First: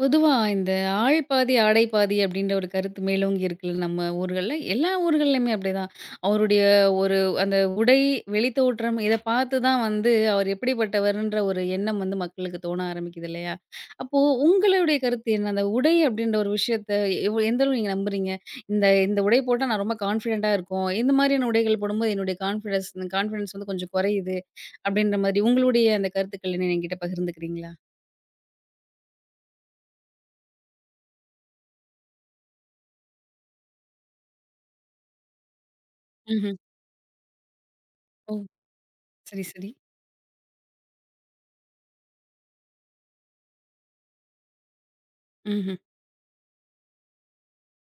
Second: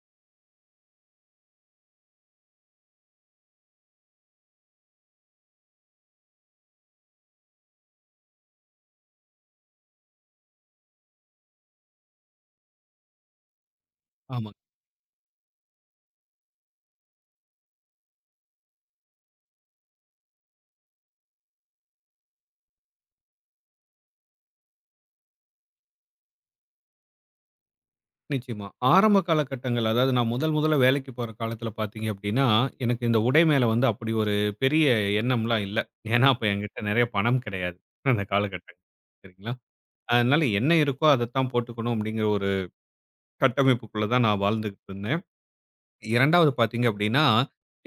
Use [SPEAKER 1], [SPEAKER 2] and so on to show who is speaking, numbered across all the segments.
[SPEAKER 1] பொதுவா இந்த ஆள் பாதி, ஆடை பாதி அப்படின்ற ஒரு கருத்து மேலோங்கி இருக்குல்ல நம்ம ஊர்கள்ல. எல்லா ஊர்கள்லயுமே அப்படிதான். அவருடைய ஒரு அந்த உடை, வெளித்தோற்றம் இத பார்த்து தான் வந்து அவர் எப்படிப்பட்டவருன்ற ஒரு எண்ணம் வந்து மக்களுக்கு தோண ஆரம்பிக்குது இல்லையா? அப்போ
[SPEAKER 2] ஆமா.
[SPEAKER 1] உங்களுடைய கருத்து என்ன? அந்த உடை அப்படின்ற ஒரு விஷயத்த எந்த அளவு நீங்க நம்புறீங்க? இந்த இந்த உடை போட்டா நான் ரொம்ப கான்ஃபிடென்ட்டா இருக்கும். இந்த மாதிரியான உடைகள் போடும்போது என்னுடைய கான்ஃபிடன்ஸ் கான்ஃபிடன்ஸ் வந்து கொஞ்சம் குறையுது அப்படின்ற மாதிரி உங்களுடைய அந்த கருத்துக்கள் என்ன என்கிட்ட பகிர்ந்துக்கிறீங்களா?
[SPEAKER 2] நிச்சயமா. ஆரம்ப காலகட்டங்கள், அதாவது நான் முதல் முதல்ல வேலைக்கு போற காலத்துல பார்த்தீங்க அப்படின்னா, எனக்கு இந்த உடை மேல வந்து அப்படி ஒரு பெரிய எண்ணம்லாம் இல்ல. ஏன்னா அப்ப
[SPEAKER 1] ம்ஹ்ம்.
[SPEAKER 2] என்கிட்ட நெறைய பணம் கிடையாது. அந்த
[SPEAKER 1] ஓ!
[SPEAKER 2] காலகட்டங்கள்.
[SPEAKER 1] சரி,
[SPEAKER 2] சரிங்களா?
[SPEAKER 1] சரி.
[SPEAKER 2] அதனால என்ன இருக்கோ அதத்தான் போட்டுக்கணும் அப்படிங்கிற ஒரு கட்டமைப்புக்குள்ள தான் நான் வாழ்ந்துகிட்டு இருந்தேன்.
[SPEAKER 1] ம்ஹ்ம்.
[SPEAKER 2] 2வது பார்த்தீங்க அப்படின்னா,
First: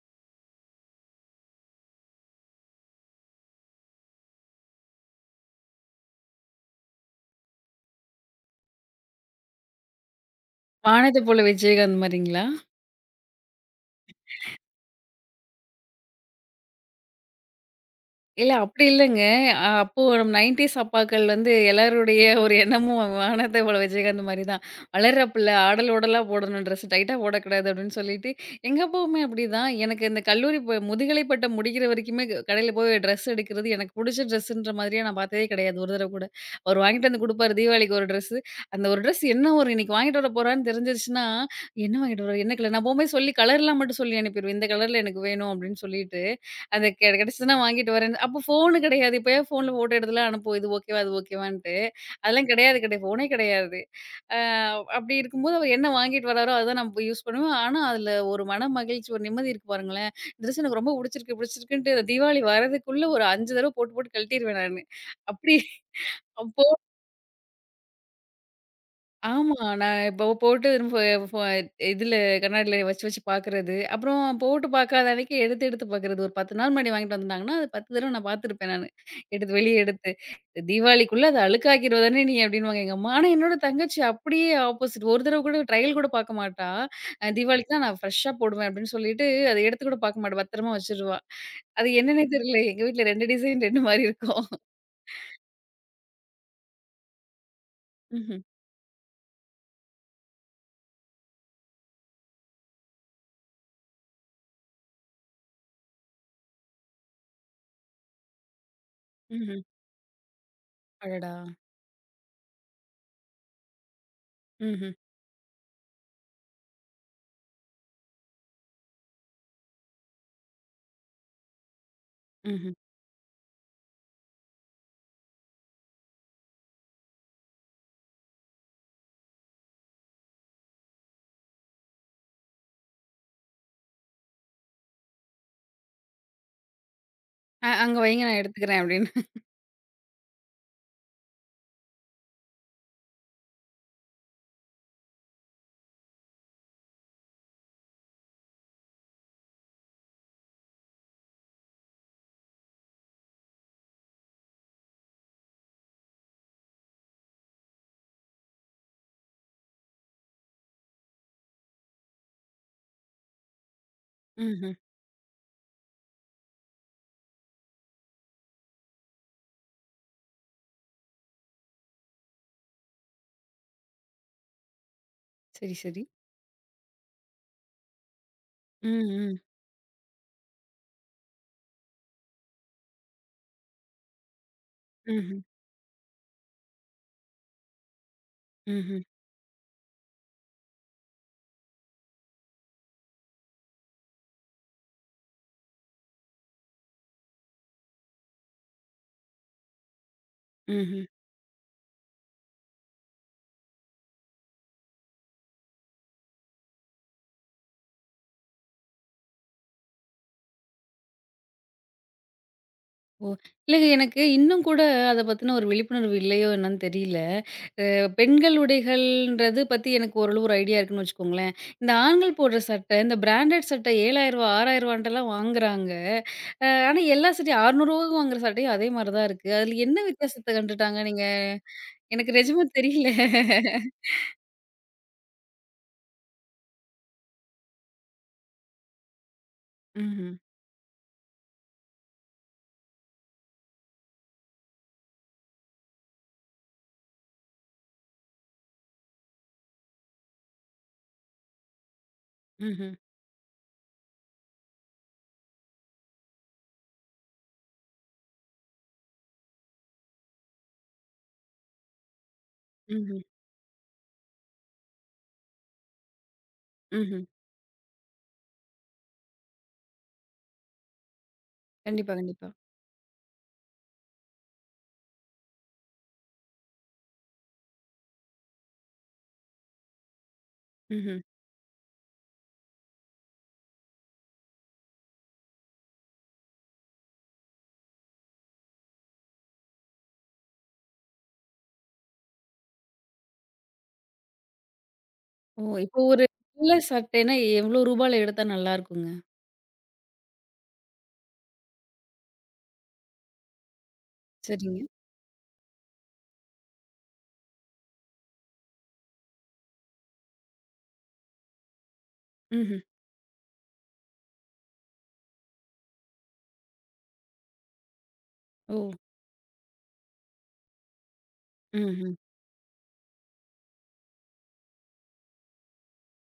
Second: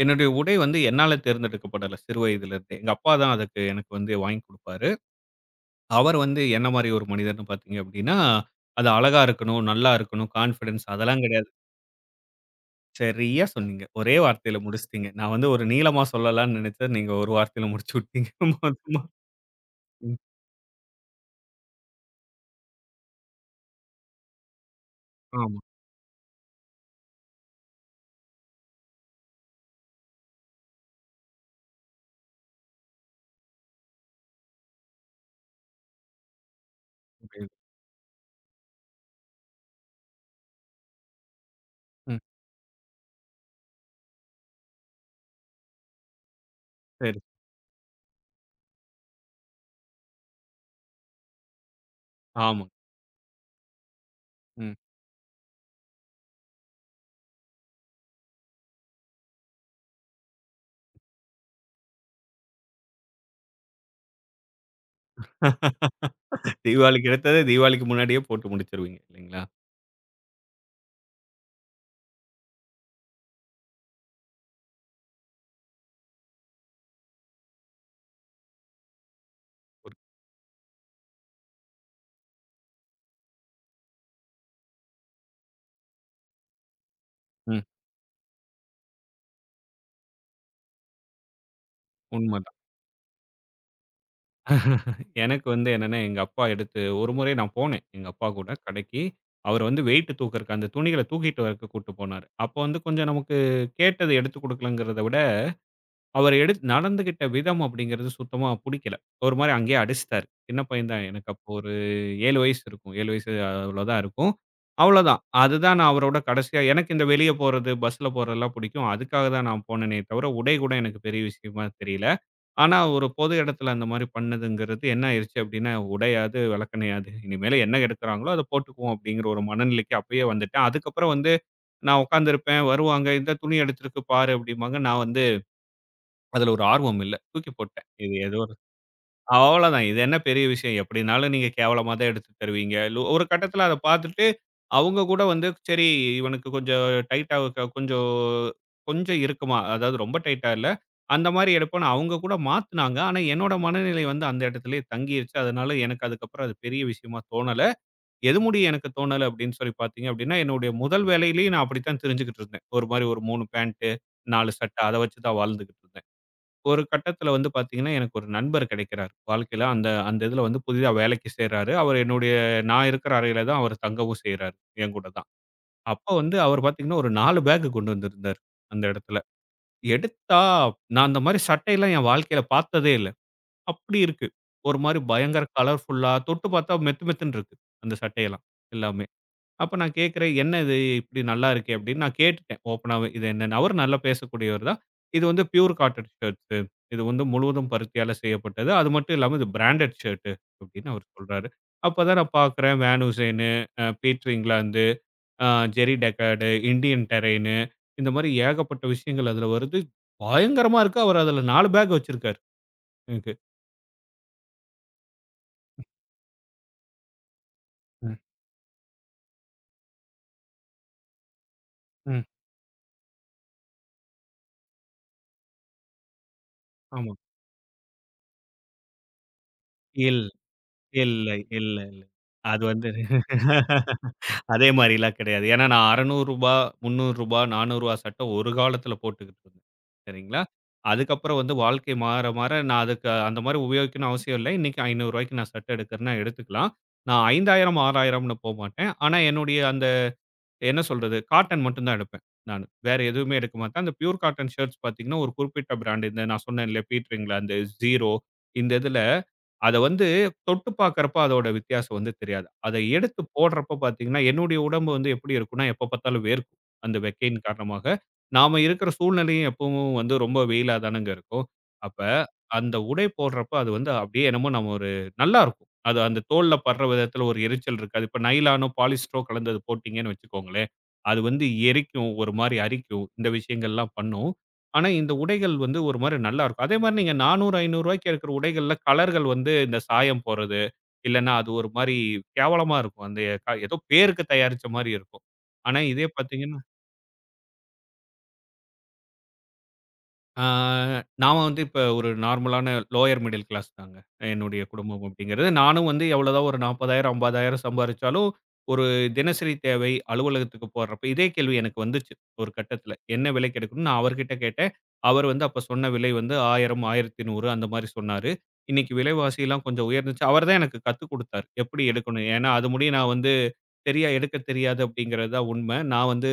[SPEAKER 2] என்னுடைய உடை வந்து என்னால தேர்ந்தெடுக்கப்படல சிறு வயதுல இருந்தே. எங்க அப்பா தான் அதுக்கு எனக்கு வந்து வாங்கி குடுப்பாரு. அவர் வந்து என்ன மாரி ஒரு மனிதர்ன்னு பார்த்தீங்க அப்படின்னா, அது அழகா இருக்கணும், நல்லா இருக்கணும், கான்ஃபிடன்ஸ்
[SPEAKER 1] வானத்த
[SPEAKER 2] அதெல்லாம்
[SPEAKER 1] போல
[SPEAKER 2] கிடையாது.
[SPEAKER 1] விஜயகாந்த் மாரிங்களா?
[SPEAKER 2] சரியா சொன்னீங்க. ஒரே வார்த்தையில முடிச்சுட்டீங்க. நான் வந்து ஒரு நீளமா சொல்லலாம்ன்னு நெனைச்சேன். நீங்க ஒரு வார்த்தையில முடிச்சு விட்டீங்க
[SPEAKER 1] இல்ல அப்படி
[SPEAKER 2] மொத்தமா.
[SPEAKER 1] இல்லங்க. அப்போ
[SPEAKER 2] ம்.
[SPEAKER 1] நம்ம 90ஸ் அப்பாக்கள் வந்து எல்லாருடைய ஒரு எண்ணமும் வானத்த போல விஜயகாந்த் மாரி தான். "வளர்ற பிள்ளை
[SPEAKER 2] ஆமா.
[SPEAKER 1] ஆடல் ஓடலா போடணும், ட்ரெஸ் டைட்டா போடக்கூடாது" அப்படின்னு சொல்லிட்டு, எங்க அப்பாவுமே அப்படிதான். எனக்கு இந்த கல்லூரி முதுகலை பட்டம் முடிக்கிற வரைக்குமே கடையில போய் ட்ரெஸ் எடுக்கிறது, எனக்கு புடிச்ச ட்ரெஸ்ஸுன்ற மாதிரியே நான் பார்த்ததே கிடையாது ஒரு தடவ கூட. அவர் வாங்கிட்டு வந்து
[SPEAKER 2] புரியுது.
[SPEAKER 1] குடுப்பாரு தீபாவளிக்கு ஒரு ட்ரெஸ்ஸு. அந்த ஒரு ட்ரெஸ் என்ன ஒரு இன்னைக்கு வாங்கிட்டு வர போறான்னு தெரிஞ்சிருச்சுன்னா, "என்ன
[SPEAKER 2] ம்.
[SPEAKER 1] வாங்கிட்டு வர? என்ன கலர்?" நான் போம்போது சொல்லி கலர்லாம் மட்டும் சொல்லி அனுப்பிருவேன். "இந்த கலர்ல எனக்கு வேணும்" அப்படின்னு சொல்லிட்டு அது
[SPEAKER 2] சரி.
[SPEAKER 1] கெடைச்சதுன்னா வாங்கிட்டு வரேன்னு. அப்போ ஃபோனு கெடையாது. இப்பயே ஃபோன்ல ஃபோட்டோ எடுத்துலாம் அனுப்புவோம். இது ஓகேவா? அது ஓகேவான்ட்டு. அதெல்லாம்
[SPEAKER 2] ஆமா.
[SPEAKER 1] கெடையாது கெடையாது. ஃபோனே கெடையாது. அ
[SPEAKER 2] ம்.
[SPEAKER 1] அப்படி இருக்கும்போது அவர் என்ன வாங்கிட்டு வராரோ, அதுதான் நம்ம யூஸ் பண்ணுவேன். ஆனா, அதுல ஒரு மன மகிழ்ச்சி, ஒரு நிம்மதி இருக்கு பாருங்களேன். ட்ரெஸ் எனக்கு ரொம்ப புடிச்சிருக்கு புடிச்சிருக்குன்ட்டு இந்த தீபாவளி வரதுக்குள்ள ஒரு 5 தடவ போட்டு போட்டு கழட்டிருவேன் நானு. அப்படி
[SPEAKER 2] தீபாவளிக்கு எடுத்தது தீபாவளிக்கு முன்னாடியே போட்டு முடிச்சுருவீங்க இல்லைங்களா?
[SPEAKER 1] ஆமா. நான் இப்போ போட்டு ஃப ஃப இதுல கண்ணாடில வச்சு வச்சு பார்க்குறது. அப்புறம் போட்டு பார்க்காத அன்னைக்கு எடுத்து எடுத்து பார்க்குறது. ஒரு 10 நாள் முன்னாடி வாங்கிட்டு வந்திருந்தாங்கன்னா, அது 10 தடவ நான் பார்த்துருப்பேன் நானு. எடுத்து வெளிய
[SPEAKER 2] ஒரு
[SPEAKER 1] எடுத்து. "தீபாவளிக்குள்ள அத அழுக்காக்கிருவ தானே நீ" அப்படின்னுவாங்க எங்க அம்மா. ஆனா என்னோட தங்கச்சி அப்படியே ஆப்போசிட். ஒரு தடவ கூட ட்ரையல் கூட பார்க்க மாட்டா.
[SPEAKER 2] ம்.
[SPEAKER 1] "தீபாவளிக்கு தான் நான் ஃப்ரெஷ்ஷா போடுவேன்" அப்படின்னு சொல்லிட்டு அத எடுத்து கூட பார்க்க மாட்டா. பத்திரமா வச்சுருவா. அது என்னன்னே
[SPEAKER 2] உண்மதான்.
[SPEAKER 1] தெரியல. எங்க வீட்ல 2 டிசைன் 2 மாரி இருக்கும்.
[SPEAKER 2] எனக்கு வந்து என்னன்னா, எங்க அப்பா எடுத்து ஒரு முறை நான் போனேன். எங்க அப்பா
[SPEAKER 1] ம்ஹ்ம்.
[SPEAKER 2] கூட கடைக்கு. அவர் வந்து வெயிட் தூக்கறக்கு அந்த துணிகள தூக்கிட்டு வரக்கு கூட்டு போனாரு. அப்போ வந்து கொஞ்சம் நமக்கு கேட்டது எடுத்துக் குடுக்கலங்கிறத விட அவர் எடு நடந்துகிட்ட விதம் அப்படிங்கிறது சுத்தமா புடிக்கல. ஒரு மாரி
[SPEAKER 1] ம்ஹ்ம்.
[SPEAKER 2] அங்கேயே அடிச்சுட்டாரு. சின்ன பையன் தான். எனக்கு
[SPEAKER 1] அடடா!
[SPEAKER 2] அப்போ ஒரு 7 வயசு இருக்கும். 7 வயசு அவ்வளோதான் இருக்கும்.
[SPEAKER 1] ம்ஹ்ம்.
[SPEAKER 2] அவ்வளோதான். அதுதான் நான் அவரோட கடைசியா எனக்கு இந்த வெளிய போறது, பஸ்ல போறதெல்லாம் புடிக்கும். அதுக்காக தான் நான் போனேனே தவிர, உடை கூட எனக்கு பெரிய விஷயமா தெரியல.
[SPEAKER 1] ம்ஹ்ம்.
[SPEAKER 2] ஆனா ஒரு பொது இடத்துல அந்த மாரி பண்ணதுங்கிறது என்ன ஆயிருச்சு அப்படின்னா, உடையாது, விளக்கணையாது. இனிமேலு என்ன எடுக்குறாங்களோ அத போட்டுக்குவோம் அப்படிங்கிற ஒரு மனநிலைக்கு அப்பயே வந்துட்டேன். அதுக்கப்புறம் வந்து நான் உட்கார்ந்திருப்பேன். வருவாங்க, "இந்த துணி எடுத்திருக்கு பாரு" அப்படிம்பாங்க. நான் வந்து அதுல ஒரு ஆர்வம் இல்ல. தூக்கி போட்டேன்.
[SPEAKER 1] "அங்க
[SPEAKER 2] இது
[SPEAKER 1] வைங்க
[SPEAKER 2] ஏதோ
[SPEAKER 1] நான்
[SPEAKER 2] ஒரு
[SPEAKER 1] எடுத்துக்கிறேன்" அப்படின்னு.
[SPEAKER 2] அவ்வளோதான். இது என்ன பெரிய விஷயம்? எப்படினாலும் நீங்க கேவலமா தான் எடுத்து தருவீங்க. லு ஒரு கட்டத்துல அத பார்த்துட்டு, அவங்க கூட வந்து சரி இவனுக்கு கொஞ்சம் டைட்டா கொஞ்சம் கொஞ்சம் இறுக்கமா, அதாவது ரொம்ப டைட்டா இல்ல. அந்த மாரி எடுப்போம்ன்னு அவங்க கூட மாத்துனாங்க. ஆனா, என்னோட மனநிலை வந்து அந்த இடத்திலேயே தங்கிருச்சு. அதனால எனக்கு அதுக்கப்புறம் அது பெரிய விஷயமா தோணல. எது முடிய எனக்கு தோணல அப்படின்னு சொல்லி பார்த்தீங்க அப்படின்னா, என்னுடைய முதல் வேலையிலேயே நான் அப்படித்தான் திரிஞ்சுகிட்டு இருந்தேன். ஒரு மாரி ஒரு 3 பேண்ட் 4
[SPEAKER 1] ம்ஹ்ம்.
[SPEAKER 2] சட்டை அத வச்சு தான் வாழ்ந்துகிட்டு இருந்தேன். ஒரு கட்டத்துல வந்து பாத்தீங்கன்னா, எனக்கு ஒரு நண்பர் கிடைக்கிறார். வாழ்க்கையில அந்த அந்த இதுல வந்து புதிதா வேலைக்கு சேர்றாரு. அவர் என்னுடைய நான் இருக்கிற அறையில தான் அவர் தங்கவும் செய்றாரு. என் கூட தான்.
[SPEAKER 1] சரி, சரி.
[SPEAKER 2] அப்ப வந்து அவர் பாத்தீங்கன்னா, ஒரு 4 பேக் கொண்டு வந்திருந்தார். அந்த
[SPEAKER 1] ம்,
[SPEAKER 2] இடத்துல.
[SPEAKER 1] ம்.
[SPEAKER 2] எடுத்தா நான் அந்த மாரி சட்டையெல்லாம் என் வாழ்க்கையில பாத்ததே இல்ல. அப்படி இருக்கு. ஒரு மாரி
[SPEAKER 1] ம்ஹ்ம்.
[SPEAKER 2] பயங்கர கலர்ஃபுல்லா தொட்டு பாத்தா மெத்து மெத்துன்னு இருக்கு. அந்த சட்டையெல்லாம்
[SPEAKER 1] ம்ஹ்ம்.
[SPEAKER 2] எல்லாமே. அப்ப நான் கேட்கிறேன், "என்ன இது இப்படி நல்லா இருக்கே?" அப்படின்னு நான் கேட்டுட்டேன் ஓப்பனாவே. இது என்னன்னு. அவரு நல்லா பேசக்கூடியவர் தான். "இது வந்து பியூர் காட்டன் ஷர்ட்ஸு. இது வந்து முழுவதும் பருத்தியால செய்யப்பட்டது. அது மட்டும் இல்லாம இது பிராண்டட் ஷர்ட்டு" அப்படின்னு அவரு
[SPEAKER 1] ம்ஹ்ம்.
[SPEAKER 2] சொல்றாரு. அப்பதான் நான் பார்க்கிறேன் வேன் உசேனு, பீட்டர் இங்கிலாந்து, அ ஜெர்ரி டெக்கார்டு, இண்டியன் டெரெய்னு இந்த மாதிரி ஏகப்பட்ட விஷயங்கள் அதுல வருது. பயங்கரமா இருக்கு. அவரு அதுல 4 பேக் வச்சிருக்காரு
[SPEAKER 1] ஓ!
[SPEAKER 2] எனக்கு.
[SPEAKER 1] இல்லங்க எனக்கு இன்னும் கூட அத பத்தின ஒரு விழிப்புணர்வு இல்லையோ என்னன்னு தெரியல. அ
[SPEAKER 2] ம்.
[SPEAKER 1] பெண்கள் உடைகள்ன்றது பத்தி எனக்கு ஓரளவு ஒரு ஐடியா இருக்குன்னு வச்சுக்கோங்களேன். இந்த
[SPEAKER 2] ம்.
[SPEAKER 1] ஆண்கள் போடுற சட்டை, இந்த பிராண்டட் சட்டை ரூ. 7,000 ரூ. 6,000ன்ட்டலாம் வாங்குறாங்க. ஆனா
[SPEAKER 2] ஆமா.
[SPEAKER 1] எல்லா சட்டையும் ரூ. 600 வாங்குற சட்டையும் அதே மாரி தான் இருக்கு. அதுல என்ன
[SPEAKER 2] இல்
[SPEAKER 1] வித்தியாசத்த கண்டுட்டாங்க நீங்க?
[SPEAKER 2] இல்ல, இல்ல, இல்ல.
[SPEAKER 1] எனக்கு
[SPEAKER 2] அது
[SPEAKER 1] நிஜமா
[SPEAKER 2] வந்து
[SPEAKER 1] தெரியல.
[SPEAKER 2] அதே மாரிலாம் கிடையாது. ஏன்னா நான் ரூ. 600 ரூ. 300 ரூ. 400 சட்டை ஒரு காலத்தில போட்டுக்கிட்டு இருந்தேன்.
[SPEAKER 1] ம்ஹ்ம்.
[SPEAKER 2] சரிங்களா? அதுக்கப்புறம் வந்து வாழ்க்கை மாற, மாற நான் அதுக்கு அந்த மாரி உபயோகிக்கணும்னு அவசியம் இல்ல. இன்னைக்கு ரூ. 500 நான் சட்டை எடுக்கிறேன்னா எடுத்துக்கலாம். நான் 5,000 6,000ன்னு போமாட்டேன். ஆனா என்னுடைய அந்த என்ன சொல்றது? காட்டன் மட்டும் தான் எடுப்பேன் நானு.
[SPEAKER 1] ம்ஹ்ம்.
[SPEAKER 2] வேற எதுவுமே எடுக்க மாட்டேன். அந்த பியூர் காட்டன் ஷர்ட்ஸ் பார்த்தீங்கன்னா, ஒரு குறிப்பிட்ட பிராண்ட் இந்த நான் சொன்னேன் இல்லையா, பீட்டர் இங்கிலாந்து, ஜீரோ இந்த இதில அத வந்து தொட்டு பார்க்கிறப்ப அதோட வித்தியாசம் வந்து தெரியாது. அத எடுத்து
[SPEAKER 1] ம்ஹ்ம்.
[SPEAKER 2] போடுறப்ப பார்த்தீங்கன்னா, என்னுடைய உடம்பு வந்து எப்படி இருக்கும்னா, எப்ப பார்த்தாலும் வேர்க்கும். அந்த
[SPEAKER 1] ம்ஹ்ம்.
[SPEAKER 2] வெக்கையின் காரணமாக. நாம இருக்கிற சூழ்நிலையும் எப்பவும் வந்து ரொம்ப வெயிலா தானங்க இருக்கும். அப்ப
[SPEAKER 1] கண்டிப்பா, கண்டிப்பா.
[SPEAKER 2] அந்த உடை போடுறப்ப அது வந்து அப்படியே என்னமோ நம்ம ஒரு நல்லாருக்கும். அது அந்த தோல்ல படுற விதத்துல ஒரு எரிச்சல் இருக்காது. இப்ப நைலானோ, பாலிஸ்டரோ கலந்தது போட்டீங்கன்னு வச்சுக்கோங்களேன், அது
[SPEAKER 1] ம்ஹ்ம்.
[SPEAKER 2] வந்து எரிக்கும். ஒரு மாரி அரிக்கும். இந்த விஷயங்கள்லாம் பண்ணும். ஆனா, இந்த உடைகள் வந்து ஒரு மாரி நல்லாருக்கும். அதே மாரி நீங்க ரூ. 400, ரூ. 500 இருக்கிற உடைகள்ல கலர்கள் வந்து இந்த சாயம் போறது, இல்லன்னா அது ஒரு மாரி கேவலமா இருக்கும். அந்த ஏதோ பேருக்கு தயாரிச்ச மாரி இருக்கும்.
[SPEAKER 1] ஓ!
[SPEAKER 2] ஆனா,
[SPEAKER 1] இப்போ
[SPEAKER 2] இதே
[SPEAKER 1] ஒரு
[SPEAKER 2] பார்த்தீங்கன்னா
[SPEAKER 1] வெள்ள சட்டைன்னா எவ்ளோ ரூபால எடுத்தா நல்லாருக்குங்க?
[SPEAKER 2] ஆ நான் வந்து இப்ப ஒரு நார்மலான லோயர் மிடில் கிளாஸ் தாங்க. என்னுடைய
[SPEAKER 1] சரிங்க.
[SPEAKER 2] குடும்பம் அப்படிங்கிறது. நானும் வந்து எவ்வளோதான் ஒரு 40,000 50,000 சம்பாரிச்சாலும், ஒரு தினசரி தேவை அலுவலகத்துக்கு போறப்ப இதே கேள்வி எனக்கு வந்துச்சு ஒரு
[SPEAKER 1] ம்ஹ்ம்.
[SPEAKER 2] கட்டத்தில. என்ன விலைக்கு எடுக்கணும்னு நான் அவர்கிட்ட கேட்டேன். அவர் வந்து அப்ப சொன்ன விலை வந்து 1,000 1,100 அந்த மாரி சொன்னாரு.
[SPEAKER 1] ஓ!
[SPEAKER 2] இன்னைக்கு விலைவாசிலாம் கொஞ்சம் உயர்ந்துச்சு. அவர் தான் எனக்கு கத்துக் குடுத்தாரு. எப்படி
[SPEAKER 1] ம்ஹ்ம்.
[SPEAKER 2] எடுக்கணும்? ஏன்னா அது முடிய நான் வந்து சரியா எடுக்க தெரியாது அப்படிங்கிறது தான் உண்ம. நான் வந்து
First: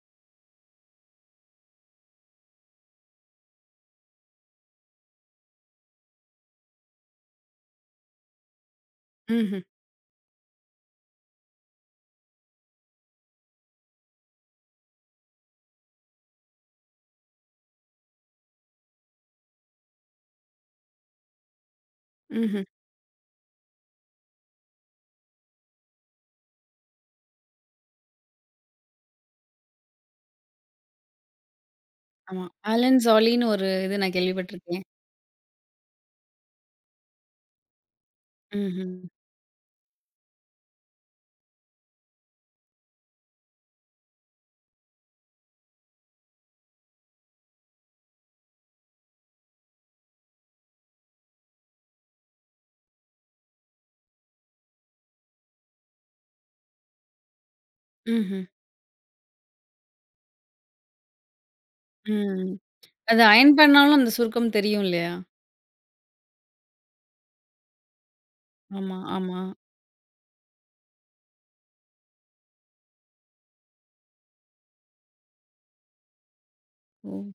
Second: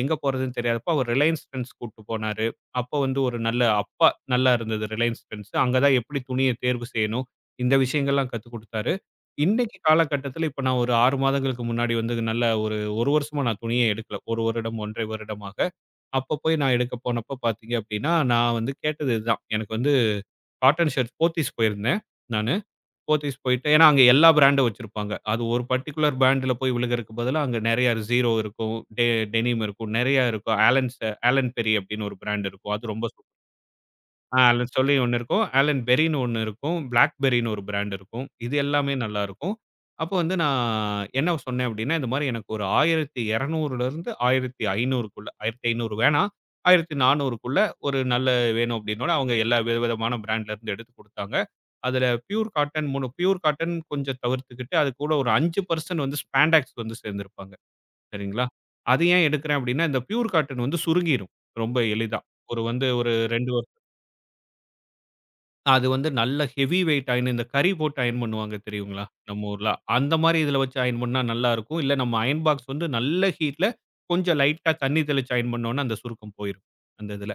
[SPEAKER 2] எங்க போறதுன்னு தெரியாதப்போ அவர் ரிலையன்ஸ் டிரெண்ட்ஸ் கூட்டு போனாரு. அப்ப வந்து ஒரு நல்ல அப்பா நல்லா இருந்தது ரிலையன்ஸ் ட்ரெண்ட்ஸ். அங்க தான் எப்படி துணிய தேர்வு செய்யணும், இந்த விஷயங்கள்லாம் கத்துக் குடுத்தாரு.
[SPEAKER 1] ம்ஹ்ம்.
[SPEAKER 2] இன்னைக்கு காலகட்டத்தில இப்ப நான் ஒரு 6 மாதங்களுக்கு முன்னாடி வந்து நல்ல ஒரு 1 வருஷமா நான் துணியே எடுக்கல. 1 வருடம், 1 1/2 வருடமாக. அப்ப போய் நான் எடுக்க போனப்ப பார்த்தீங்க அப்படின்னா, நான் வந்து கேட்டது இதுதான். எனக்கு வந்து காட்டன் ஷர்ட்ஸ் போத்தீஸ் போயிருந்தேன் நானு.
[SPEAKER 1] ம்ஹ்ம்.
[SPEAKER 2] போத்தீஸ் போயிட்டு ஏன்னா அங்க எல்லா பிராண்டும் வச்சிருப்பாங்க. அது ஒரு பர்ட்டிகுலர் பிராண்ட்ல போய் விழுகறதுக்கு பதிலா அங்க நெறைய Zero இருக்கும், டெனிம் இருக்கும், நெறைய இருக்கும். ஆலன்ஸ் ஆலன் பெரி அப்படின்னு ஒரு
[SPEAKER 1] ஆமா.
[SPEAKER 2] பிராண்ட் இருக்கும். அது
[SPEAKER 1] ஆலன்
[SPEAKER 2] ரொம்ப
[SPEAKER 1] சாலின்னு ஒரு இது நான்
[SPEAKER 2] ஆ ஆலன்
[SPEAKER 1] கேள்விப்பட்டுருக்கேன்.
[SPEAKER 2] சொல்லி ஒண்ணு இருக்கும். ஆலன் பெர்ரின்னு ஒண்ணு இருக்கும். பிளாக்பெர்ரின்னு ஒரு பிராண்ட் இருக்கும். இது எல்லாமே
[SPEAKER 1] ம்ஹ்ம்.
[SPEAKER 2] நல்லாருக்கும். அப்போ வந்து நான் என்ன சொன்னேன் அப்டின்னா, இந்த மாரி எனக்கு ஒரு 1200லிருந்து 1500க்குள்ள 1500 வேணாம். 1400க்குள்ள ஒரு நல்ல வேணும் அப்டின்னோன, அவங்க எல்லா விதவிதமான பிராண்ட்லருந்து எடுத்து குடுத்தாங்க. அதுல பியூர் காட்டன் 3 பியூர் காட்டன் கொஞ்சம் தவிர்த்துக்கிட்டு, அது கூட ஒரு 5% வந்து ஸ்பான்டாக்ஸ் வந்து சேர்ந்திருப்பாங்க.
[SPEAKER 1] ம்ஹ்ம்.
[SPEAKER 2] சரிங்களா? அது ஏன் எடுக்கிறேன் அப்டின்னா, இந்த பியூர் காட்டன் வந்து சுருங்கிரும். ரொம்ப எளிதா.
[SPEAKER 1] ம்.
[SPEAKER 2] ஒரு வந்து ஒரு
[SPEAKER 1] அது
[SPEAKER 2] 2
[SPEAKER 1] அயன் பண்ணாலும் அந்த சுருக்கம் தெரியும் இல்லையா?
[SPEAKER 2] அது வந்து நல்ல ஹெவி வெயிட் அயன் இந்த கரி போட்டு அயன் பண்ணுவாங்க
[SPEAKER 1] ஆமா,
[SPEAKER 2] தெரியுங்களா?
[SPEAKER 1] ஆமா.
[SPEAKER 2] நம்ம ஊர்ல. அந்த மாரி இதுல வச்சு அயன் பண்ணா நல்லாருக்கும். இல்ல நம்ம அயன் பாக்ஸ் வந்து நல்ல ஹீட்ல கொஞ்சம் லைட்டா தண்ணி தெளிச்சு அயன் பண்ணோம்னா அந்த சுருக்கம் போயிரும். அந்த
[SPEAKER 1] ஓ!
[SPEAKER 2] இதுல.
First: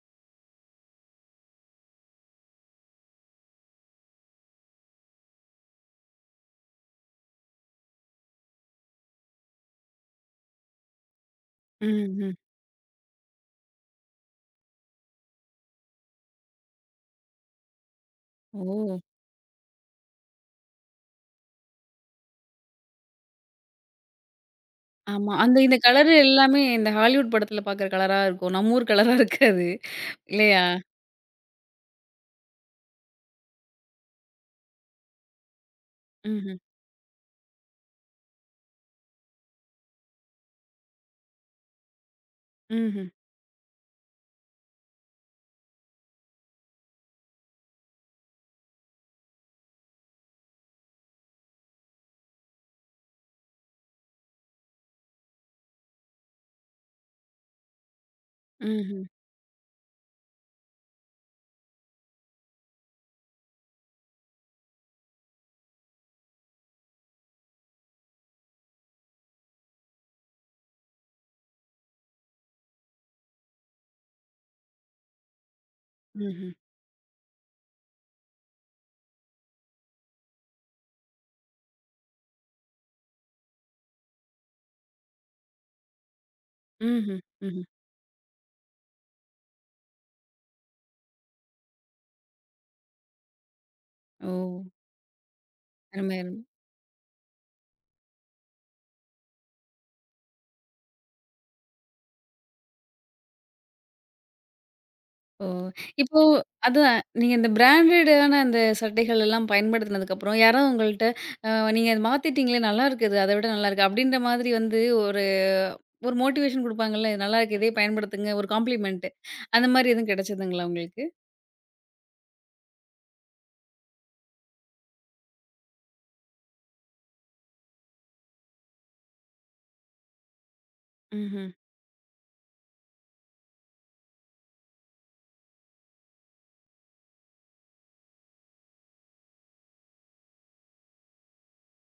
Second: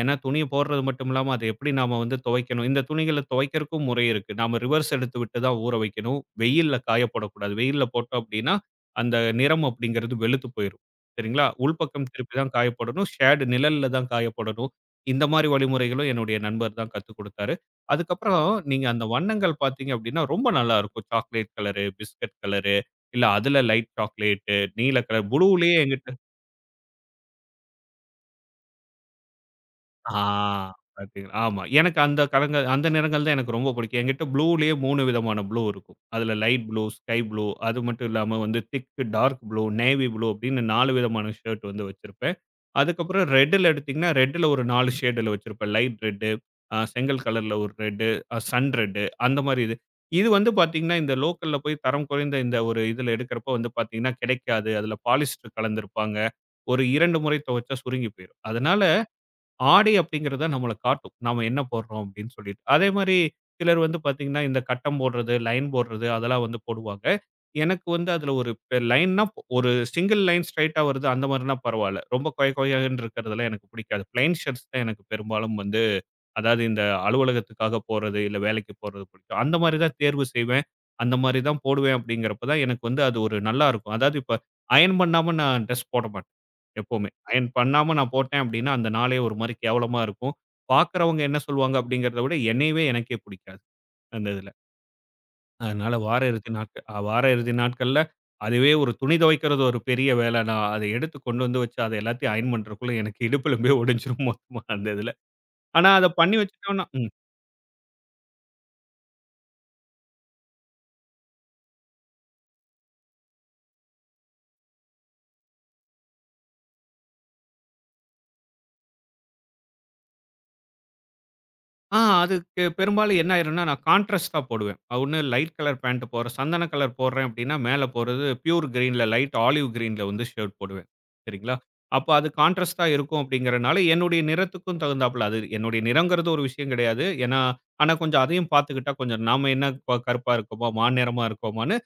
[SPEAKER 2] ஏன்னா, துணிய போடுறது மட்டும் இல்லாம, அத எப்படி நாம வந்து துவைக்கணும்? இந்த துணிகள துவைக்கிறக்கும் முறை இருக்கு. நாம ரிவர்ஸ் எடுத்து விட்டு தான் ஊற வைக்கணும். வெயில்ல காய போடக்கூடாது. வெயில்ல போட்டோம் அப்படின்னா, அந்த நிறம் அப்படிங்கிறது வெளுத்து போயிரும். சரிங்களா? உள்பக்கம்
[SPEAKER 1] ம்ஹ்ம்.
[SPEAKER 2] திருப்பி தான் காய போடணும். ஷேடு நிழல்ல தான் காய போடணும். இந்த மாரி வழிமுறைகளும் என்னுடைய நண்பர் தான் கத்துக் குடுத்தாரு. அதுக்கப்புறம் நீங்க
[SPEAKER 1] ஓ!
[SPEAKER 2] அந்த வண்ணங்கள் பார்த்தீங்க அப்படின்னா, ரொம்ப நல்லா இருக்கும். சாக்லேட் கலரு, பிஸ்கட் கலரு, இல்ல அதுல லைட் சாக்லேட்டு, நீல கலர்
[SPEAKER 1] ஆமா. அந்த
[SPEAKER 2] ப்ளூலயே
[SPEAKER 1] இந்த கலரு
[SPEAKER 2] என்கிட்ட
[SPEAKER 1] எல்லாமே இந்த ஹாலிவுட் படத்துல பார்க்குற கலரா இருக்கும். நம்ம ஊர் கலரா இருக்காது.
[SPEAKER 2] ஆ
[SPEAKER 1] இல்லையா?
[SPEAKER 2] பார்த்தீங்கன்னா, ஆமா. எனக்கு அந்த கலங்க அந்த நிறங்கள் தான் எனக்கு ரொம்ப பிடிக்கும். என்கிட்ட ப்ளூலயே 3 விதமான ப்ளூ இருக்கும். அதுல
[SPEAKER 1] ம்ஹ்ம்.
[SPEAKER 2] லைட் ப்ளூ, ஸ்கை ப்ளூ அது மட்டும் இல்லாம வந்து thick dark blue, navy blue அப்படின்னு 4 விதமான ஷர்ட் வந்து வச்சிருப்பேன்.
[SPEAKER 1] ம்ஹ்ம்.
[SPEAKER 2] அதுக்கப்புறம் ரெட்ல எடுத்தீங்கன்னா, ரெட்ல ஒரு 4 ஷேடுல வச்சிருப்பேன். லைட் ரெட், செங்கல் கலர்ல ஒரு ரெட், சன் ரெட் அந்த மாரி இது. இது வந்து பார்த்தீங்கன்னா, இந்த லோக்கல்ல போய் தரம் குறைந்த இந்த ஒரு இதுல எடுக்கிறப்போ வந்து பார்த்தீங்கன்னா, கிடைக்காது. அதுல பாலிஸ்டர் கலந்திருப்பாங்க. ஒரு 2 முறை துவைச்சா சுருங்கி போயிரும். அதனால
[SPEAKER 1] ம்ஹ்ம்.
[SPEAKER 2] ஆடை அப்படிங்கிறது தான் நம்மள காட்டும். நாம என்ன போடுறோம் அப்படின்னு சொல்லிட்டு. அதே மாரி சிலர் வந்து பார்த்தீங்கன்னா, இந்த கட்டம் போடுறது, லைன் போடுறது அதெல்லாம் வந்து போடுவாங்க. எனக்கு வந்து அதில ஒரு லைன்னா ஒரு சிங்கிள் லைன் ஸ்ட்ரெய்ட்டா வருது அந்த மாரினா பரவால்ல. ரொம்ப கொய கொயன்னு இருக்கிறதெல்லாம் எனக்கு பிடிக்காது. பிளெயின் ஷர்ட்ஸ் தான் எனக்கு பெரும்பாலும் வந்து
[SPEAKER 1] ம்ஹ்ம்.
[SPEAKER 2] அதாவது இந்த அலுவலகத்துக்காக போறது, இல்ல வேலைக்கு போறது பிடிக்கும். அந்த மாரி தான் தேர்வு செய்வேன். அந்த மாரி தான் போடுவேன் அப்படிங்கிறப்ப தான் எனக்கு வந்து அது ஒரு நல்லா இருக்கும். அதாவது இப்ப அயர்ன் பண்ணாம நான் டிரெஸ் போட மாட்டேன். எப்பவுமே.
[SPEAKER 1] ம்ஹ்ம்.
[SPEAKER 2] அயர்ன்
[SPEAKER 1] ம்ஹ்ம்.
[SPEAKER 2] பண்ணாம நான் போட்டேன் அப்படின்னா, அந்த நாளே ஒரு மாரி கேவலமா இருக்கும். பார்க்கிறவங்க என்ன சொல்லுவாங்க அப்படிங்கிறத விட என்னையவே எனக்கே பிடிக்காது. அந்த
[SPEAKER 1] ஓ!
[SPEAKER 2] இதுல. அதனால
[SPEAKER 1] அருமை, அருமை.
[SPEAKER 2] வார இறுதி நாட்கள் வார இறுதி நாட்கள்ல அதுவே ஒரு துணி துவைக்கிறது ஒரு பெரிய வேலை. நான் அத எடுத்து கொண்டு வந்து வச்சு அத எல்லாத்தையும் அயர்ன் பண்றதுக்குள்ள எனக்கு இடுப்புலம்பே ஒடிஞ்சிரும் மொத்தமா அந்த இதுல.
[SPEAKER 1] ஓ!
[SPEAKER 2] ஆனா அத
[SPEAKER 1] இப்போ
[SPEAKER 2] பண்ணி வச்சுட்டோம்னா
[SPEAKER 1] அதான் நீங்க இந்த பிராண்டடான அந்த சட்டைகள் எல்லாம் பயன்படுத்தினதுக்கப்புறம், யாராவது உங்கள்ட்ட அ நீங்க அத மாத்திட்டீங்களே நல்லா இருக்குது. அத விட நல்லாருக்கு. அப்படின்ற மாதிரி வந்து ஒரு ஒரு மோட்டிவேஷன் குடுப்பாங்கல்ல. நல்லாருக்கு இதே பயன்படுத்துங்க. ஒரு காம்ப்ளிமெண்ட். அந்த மாரி எதுவும் கிடைச்சதுங்களா உங்களுக்கு?
[SPEAKER 2] அதுக்கு பெரும்பாலும் என்ன ஆயிரும்னா, நான் கான்ட்ராஸ்ட்டா போடுவேன். ஒண்ணு லைட் கலர் பேண்ட் போடுறேன். சந்தன கலர் போடுறேன் அப்டின்னா, மேல போடுறது பியூர் கிரீன்ல லைட் ஆலிவ் கிரீன்ல வந்து ஷர்ட் போடுவேன்.
[SPEAKER 1] ம்ஹ்ம்.
[SPEAKER 2] சரிங்களா? அப்ப அது கான்ட்ராஸ்ட்டா இருக்கும் அப்டிங்கிறனால, என்னுடைய நிறத்துக்கும் தகுந்தாப்புல அது என்னுடைய நிறம்ங்கிறது ஒரு விஷயம் கிடையாது. ஏன்னா ஆனா கொஞ்சம் அதையும் பார்த்துக்கிட்டா, கொஞ்சம் நாம என்ன கருப்பா இருக்கோமா, மாநிறமா இருக்கோமான்னு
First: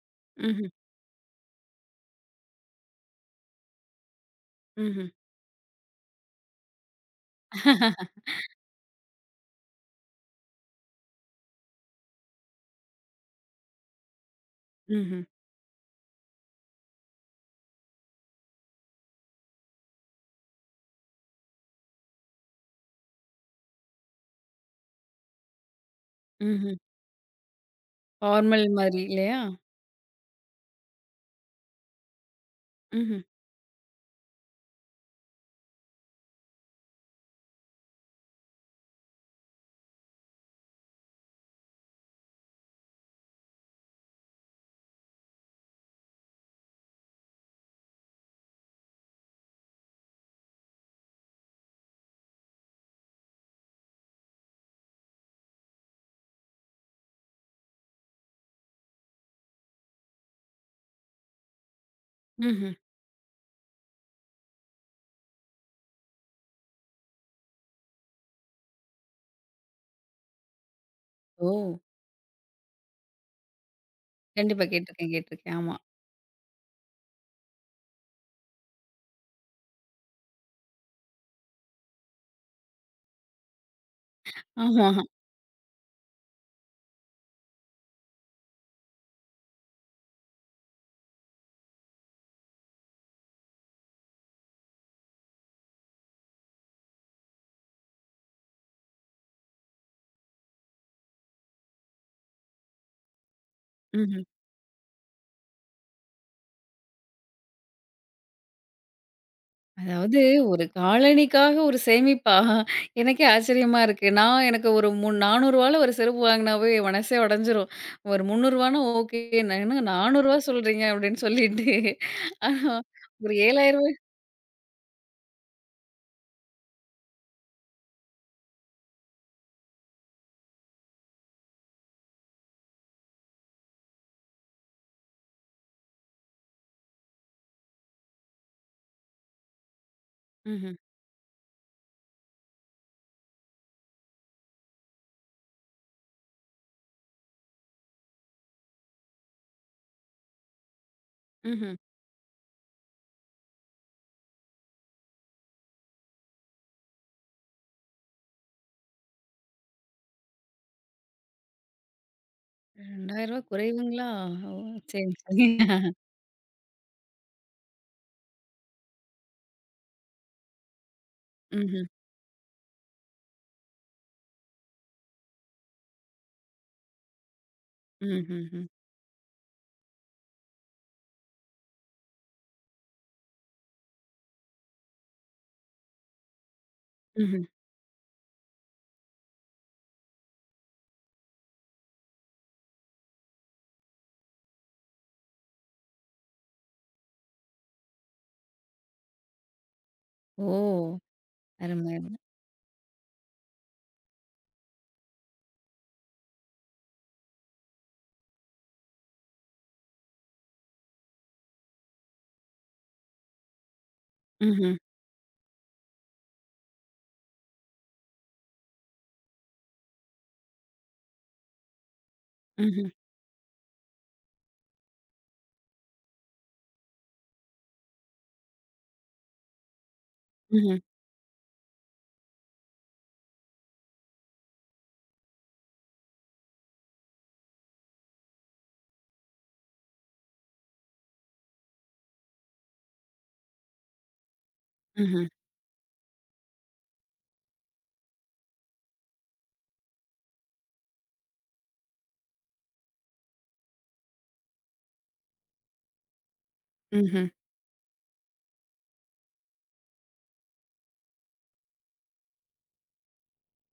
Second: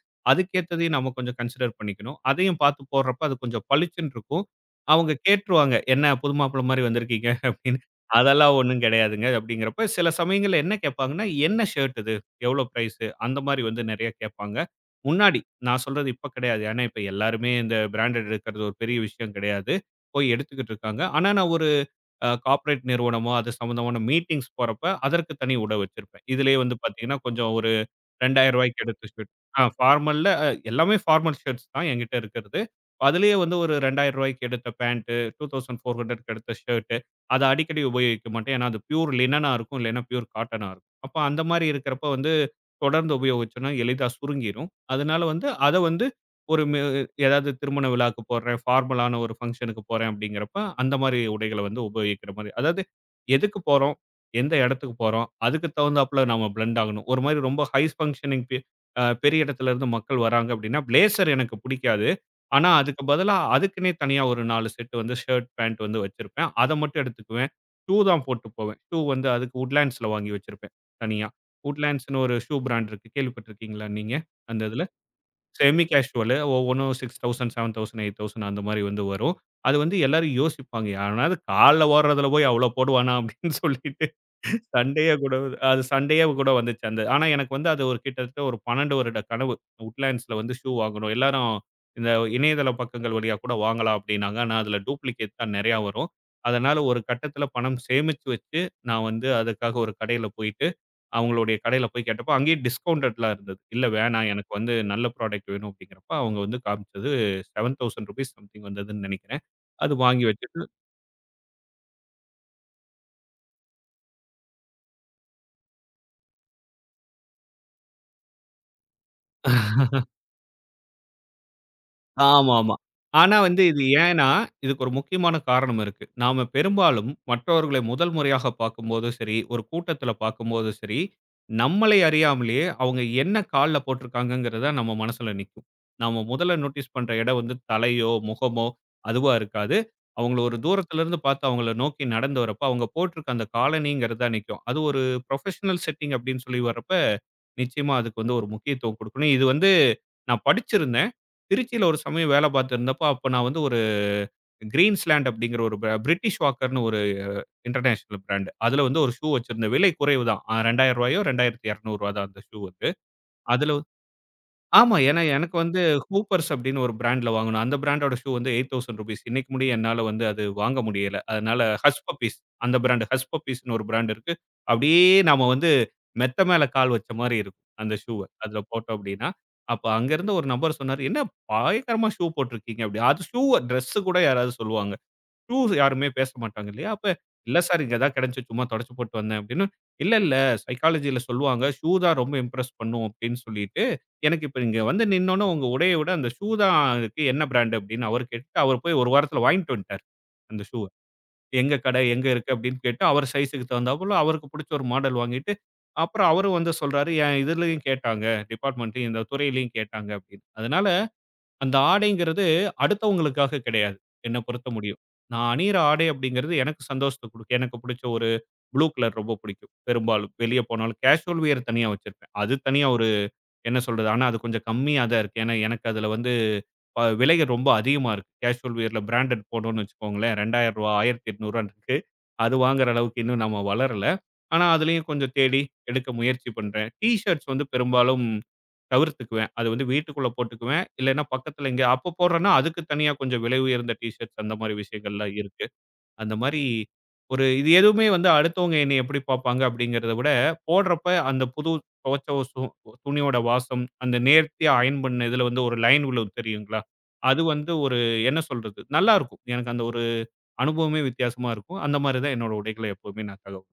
[SPEAKER 1] ம்ஹ்ம்.
[SPEAKER 2] அதுக்கேத்ததையும் நம்ம கொஞ்சம் கன்சிடர் பண்ணிக்கணும். அதையும் பார்த்து போடுறப்ப அது கொஞ்சம் பளிச்சுன்னு இருக்கும்.
[SPEAKER 1] ம்ஹ்ம்.
[SPEAKER 2] அவங்க கேட்டுருவாங்க, "என்ன புது மாப்பிள்ளை மாரி வந்திருக்கீங்க" அப்டின்னு. அதெல்லாம் ஒண்ணும் கிடையாதுங்க. அப்படிங்கிறப்ப சில சமயங்கள்ல என்ன கேட்பாங்கன்னா, "என்ன ஷர்ட் இது? எவ்வளோ பிரைஸு?" அந்த மாரி வந்து நெறைய கேட்பாங்க.
[SPEAKER 1] ம்ஹ்ம்.
[SPEAKER 2] முன்னாடி நான் சொல்றது இப்ப கிடையாது. ஏன்னா, இப்ப எல்லாருமே இந்த பிராண்டட் எடுக்கிறது ஒரு பெரிய விஷயம் கிடையாது. போய் எடுத்துக்கிட்டு இருக்காங்க. ஆனா, நான் ஒரு கார்ப்பரேட் நிறுவனமோ, அது சம்மந்தமான மீட்டிங்ஸ் போறப்ப, அதற்கு தனி உடை வச்சிருப்பேன். இதிலேயே வந்து
[SPEAKER 1] ம்ஹ்ம்.
[SPEAKER 2] பார்த்தீங்கன்னா, கொஞ்சம் ஒரு ரூ.
[SPEAKER 1] ஃபார்மல்
[SPEAKER 2] 2000க்கு
[SPEAKER 1] மாரி
[SPEAKER 2] எடுத்த ஷர்ட்.
[SPEAKER 1] இல்லையா?
[SPEAKER 2] ஆ ஃபார்மல்ல எல்லாமே ஃபார்மல் ஷர்ட்ஸ் தான் என்கிட்ட இருக்கிறது.
[SPEAKER 1] ம்ஹ்ம்.
[SPEAKER 2] அதிலேயே வந்து ஒரு ரூ. 2000க்கு எடுத்த பேண்ட், 2400க்கு எடுத்த ஷர்ட். அத அடிக்கடி உபயோகிக்க மாட்டேன். ஏன்னா அது பியூர் லினனா இருக்கும். இல்லைன்னா பியூர் காட்டனா இருக்கும். அப்ப அந்த மாரி இருக்கிறப்ப வந்து தொடர்ந்து உபயோகிச்சோம்னா எளிதா சுருங்கிரும். அதனால வந்து அத வந்து ஒரு ஏதாவது திருமண விழாவுக்கு போடுறேன், ஃபார்மலான ஒரு ஃபங்ஷனுக்கு போறேன் அப்படிங்கிறப்ப அந்த மாரி உடைகள வந்து உபயோகிக்கிற மாரி. அதாவது எதுக்கு போறோம்? எந்த இடத்துக்கு போறோம்? அதுக்கு தகுந்தாப்புல நாம பிளெண்ட் ஆகணும். ஒரு மாரி ரொம்ப ஹை ஃபங்ஷனிங் பெ அ பெரிய இடத்துல இருந்து மக்கள் வராங்க அப்படின்னா, பிளேசர் எனக்கு புடிக்காது. ஆனா,
[SPEAKER 1] ம்ஹ்ம்.
[SPEAKER 2] அதுக்கு பதிலா அதுக்குன்னே தனியா ஒரு 4 செட் வந்து ஷர்ட், பேண்ட் வந்து வச்சிருப்பேன். அத மட்டும் எடுத்துக்குவேன். ஷூ தான் போட்டு போவேன். ஷூ வந்து அதுக்கு Woodlandsல வாங்கி வச்சிருப்பேன், தனியா.
[SPEAKER 1] ஓ!
[SPEAKER 2] Woodlandsன்னு ஒரு ஷூ பிராண்ட் இருக்கு. கேள்விப்பட்டிருக்கீங்களா நீங்க? அந்த
[SPEAKER 1] கண்டிப்பா
[SPEAKER 2] இதுல?
[SPEAKER 1] கேட்டுருக்கேன், கேட்டுருக்கேன். ஆமா.
[SPEAKER 2] செமி கேஷுவலு ஒவ்வொன்னும் 6000, 7000, 8000 அந்த மாரி வந்து வரும். அது வந்து எல்லாரும் யோசிப்பாங்க. "எவனாவது கால்ல ஓடுறதுல போய் அவ்ளோ போடுவானா?" அப்படின்னு சொல்லிட்டு
[SPEAKER 1] ஆமா.
[SPEAKER 2] அது சண்டையே கூட வந்துச்சு. அந்த ஆனா எனக்கு வந்து அது ஒரு கிட்டத்தட்ட ஒரு 12 வருட கனவு. "உட்லேண்ட்ஸ்ல வந்து ஷூ வாங்கணும்." எல்லாரும் இந்த இணையதள பக்கங்கள் வழியா கூட வாங்கலாம் அப்படின்னாங்க. ஆனா அதில டூப்ளிகேட் தான் நெறையா வரும். அதனால ஒரு கட்டத்தில பணம் சேமிச்சு வச்சு, நான் வந்து அதுக்காக ஒரு கடையில போயிட்டு அவங்களுடைய கடையில போய் கேட்டப்போ, அங்கேயும் டிஸ்கவுண்டட்லாம் இருந்தது. "இல்ல
[SPEAKER 1] ம்ஹ்ம்.
[SPEAKER 2] வேணாம். எனக்கு வந்து நல்ல ப்ராடக்ட் வேணும்." அப்படிங்கிறப்ப, அவங்க வந்து காமிச்சது ரூ. 7,000 சம்திங் வந்ததுன்னு நெனைக்கிறேன். அது
[SPEAKER 1] அதாவது
[SPEAKER 2] வாங்கி
[SPEAKER 1] ஒரு காலணிக்காக ஒரு சேமிப்பா? எனக்கே ஆச்சரியமா இருக்கு. நான் எனக்கு ஒரு ரூ. 400 ஒரு செருப்பு வாங்குனாவே என் மனசே உடைஞ்சிரும். ஒரு ரூ. 300 ஓகே. நான் என்ன ரூ.
[SPEAKER 2] வச்சுட்டு
[SPEAKER 1] 400 சொல்றீங்க அப்படின்னு சொல்லிட்டு, ஆனா
[SPEAKER 2] ஆமாமா.
[SPEAKER 1] ஒரு
[SPEAKER 2] ஆனா
[SPEAKER 1] ரூ.
[SPEAKER 2] வந்து இது
[SPEAKER 1] 7,000
[SPEAKER 2] ஏன்னா, இதுக்கு ஒரு முக்கியமான காரணம் இருக்கு. நாம பெரும்பாலும் மற்றவர்களை முதல் முறையாக பார்க்கும்போதும் சரி, ஒரு கூட்டத்தில பார்க்கும்போதும் சரி, நம்மளை அறியாமலேயே அவங்க என்ன கால்ல போட்டிருக்காங்கங்கிறத நம்ம மனசுல நிக்கும். நாம முதல்ல நோட்டீஸ் பண்ற இடம் வந்து தலையோ, முகமோ அதுவா இருக்காது. அவங்கள ஒரு
[SPEAKER 1] ம்ஹ்ம்,
[SPEAKER 2] தூரத்துல இருந்து பார்த்து அவங்கள நோக்கி நடந்து வரப்ப, அவங்க போட்டிருக்க அந்த காலணிங்கிறது தான் நிக்கும். அது ஒரு ப்ரொஃபஷனல் செட்டிங் அப்படின்னு சொல்லி வரப்ப நிச்சயமா அதுக்கு வந்து ஒரு முக்கியத்துவம் குடுக்கணும். இது வந்து நான் படிச்சிருந்தேன்.
[SPEAKER 1] ம்ஹ்ம்.
[SPEAKER 2] திருச்சியில ஒரு சமயம் வேலை பார்த்திருந்தப்போ, அப்ப நான் வந்து ஒரு கிரீன்ஸ்லேண்ட் அப்படிங்கிற ஒரு பிரிட்டிஷ் வாக்கர்ன்னு ஒரு இன்டர்நேஷனல் பிராண்ட். அதுல வந்து ஒரு ஷூ வச்சிருந்தேன். விலை குறைவு தான். ரூ. 2000யோ, ரூ. 2200 தான் அந்த ஷூ
[SPEAKER 1] ரூ.
[SPEAKER 2] வந்து.
[SPEAKER 1] 2,000
[SPEAKER 2] அதுல
[SPEAKER 1] குறைவுங்களா? ஓ!
[SPEAKER 2] ஆமா.
[SPEAKER 1] சரி,
[SPEAKER 2] ஏன்னா
[SPEAKER 1] சரி.
[SPEAKER 2] எனக்கு வந்து ஹூப்பர்ஸ் அப்படின்னு ஒரு பிராண்ட்ல வாங்கணும். அந்த பிராண்டோட ஷூ வந்து ரூ. 8,000 இன்னைக்கு முடிய என்னால வந்து அது வாங்க முடியல. அதனால
[SPEAKER 1] ம்ஹ்ம்,
[SPEAKER 2] ஹஸ் பப்பீஸ் அந்த பிராண்ட் ஹஸ் பப்பீஸ்ன்னு ஒரு பிராண்ட் இருக்கு. அப்படியே நாம வந்து மெத்த மேல கால் வச்ச மாரி இருக்கும். அந்த ஷூவ அதுல
[SPEAKER 1] ம்ஹ்ஹ்ம்,
[SPEAKER 2] போட்டோம் அப்படின்னா. அப்ப அங்க இருந்த ஒரு நபர் சொன்னாரு, "என்ன பயங்கரமா ஷூ போட்டிருக்கீங்க" அப்படி. அது ஷூவ ட்ரெஸ்ஸு கூட யாராவது சொல்லுவாங்க. ட்ரூஸ் யாருமே பேச மாட்டாங்க இல்லையா? அப்ப,
[SPEAKER 1] ம்ஹ்ம்.
[SPEAKER 2] "இல்ல சார் இங்க தான் கிடைச்சுச்சு சும்மா தொடச்சு போட்டு வந்தேன்" அப்படின்னு. "இல்ல, இல்ல சைக்காலஜில சொல்லுவாங்க, ஷூ தான் ரொம்ப இம்ப்ரெஸ் பண்ணும்" அப்படின்னு சொல்லிட்டு, எனக்கு இப்ப இங்க வந்து நின்னோனே உங்க உடைய விட அந்த ஷூ தான் இருக்கு என்ன பிராண்ட் அப்படின்னு அவரு கேட்டுட்டு, அவரு போய் 1 வாரத்துல வாங்கிட்டு வந்துட்டாரு,
[SPEAKER 1] ஓ!
[SPEAKER 2] அந்த ஷூவ. எங்க
[SPEAKER 1] அருமை,
[SPEAKER 2] கடை?
[SPEAKER 1] அருமை.
[SPEAKER 2] எங்க இருக்கு? அப்படின்னு கேட்டு, அவர் சைஸ்க்கு தகுந்தாப்புல அவருக்கு புடிச்ச ஒரு மாடல் வாங்கிட்டு, அப்புறம் அவரும் வந்து சொல்றாரு, "என் இதுலயும் கேட்டாங்க, டிபார்ட்மென்ட்லயும் இந்த துறையிலயும் கேட்டாங்க" அப்படின்னு. அதனால அந்த ஆடைங்கிறது அடுத்தவங்களுக்காக கிடையாது. என்ன பொறுத்த
[SPEAKER 1] ம்ஹ்ம்,
[SPEAKER 2] முடியும். நான் அணியிற ஆடை அப்படிங்கிறது எனக்கு சந்தோஷத்த குடுக்கும். எனக்கு புடிச்ச ஒரு ப்ளூ கலர் ரொம்ப பிடிக்கும். பெரும்பாலும் வெளிய போனாலும் கேஷுவல் வியர் தனியா வச்சிருப்பேன். அது தனியா
[SPEAKER 1] ம்ஹ்ம்,
[SPEAKER 2] என்ன சொல்றது? ஆனா அது கொஞ்சம் கம்மியா தான் இருக்கு. ஏன்னா எனக்கு அதுல வந்து விலை ரொம்ப அதிகமா இருக்கு. கேஷுவல் வியர்ல பிராண்டட் போனோம்னு வச்சுக்கோங்களேன், ரூ. 2,000
[SPEAKER 1] ம்ஹ்ம்,
[SPEAKER 2] ரூ. 1,800 இருக்கு. அது வாங்குற அளவுக்கு இன்னும் நம்ம வளரல. ஆனா அதுலயும் கொஞ்சம் தேடி எடுக்க முயற்சி பண்றேன். டீ ஷர்ட்ஸ் வந்து பெரும்பாலும் தவிர்த்துக்குவேன். அது வந்து வீட்டுக்குள்ள போட்டுக்குவேன். இல்லைன்னா பக்கத்துல எங்கேயா அப்போ போடுறேன்னா அதுக்கு தனியா கொஞ்சம் விலை உயர்ந்த டீ ஷர்ட்ஸ் அந்த மாதிரி
[SPEAKER 1] ம்ஹ்ம்,
[SPEAKER 2] விஷயங்கள்லாம் இருக்கு. அந்த மாரி ஒரு இது எதுவுமே வந்து அடுத்தவங்க என்னைய எப்படி பார்ப்பாங்க அப்படிங்கிறத விட, போடுறப்ப அந்த புது துவைச்ச ஒரு துணியோட வாசம், அந்த நேர்த்தியா அயர்ன் பண்ண இதில வந்து ஒரு லைன் விழும் தெரியுங்களா?
[SPEAKER 1] ம்ஹ்ம்.
[SPEAKER 2] அது வந்து ஒரு என்ன சொல்றது? நல்லாருக்கும். எனக்கு அந்த ஒரு அனுபவமே வித்தியாசமா இருக்கும். அந்த மாரி தான் என்னோட உடைகள எப்பவுமே நான் தகவல்.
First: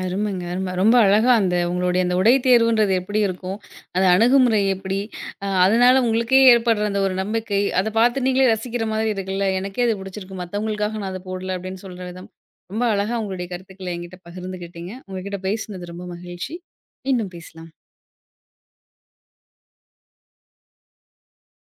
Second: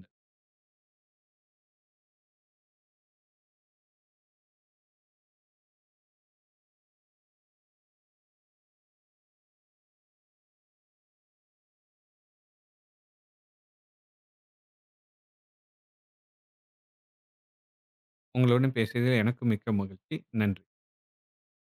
[SPEAKER 1] அருமைங்க, அரும. ரொம்ப அழகா அந்த உங்களுடைய அந்த உடை தேர்வுன்றது எப்படி இருக்கும்? அது அணுகுமுறை எப்படி? அதனால உங்களுக்கே ஏற்படுற அந்த ஒரு நம்பிக்கை, அத பார்த்து நீங்களே ரசிக்கிற மாதிரி இருக்குல்ல. "எனக்கே அது பிடிச்சிருக்கு. மத்தவங்களுக்காக நான் அத போடல." அப்படின்னு சொல்ற விதம். ரொம்ப அழகா உங்களுடைய கருத்துக்கள என்கிட்ட பகிர்ந்துக்கிட்டீங்க. உங்ககிட்ட பேசினது ரொம்ப மகிழ்ச்சி. மீண்டும் பேசலாம்.
[SPEAKER 2] உங்களுடன் பேசியதில் எனக்கு மிக்க மகிழ்ச்சி. நன்றி.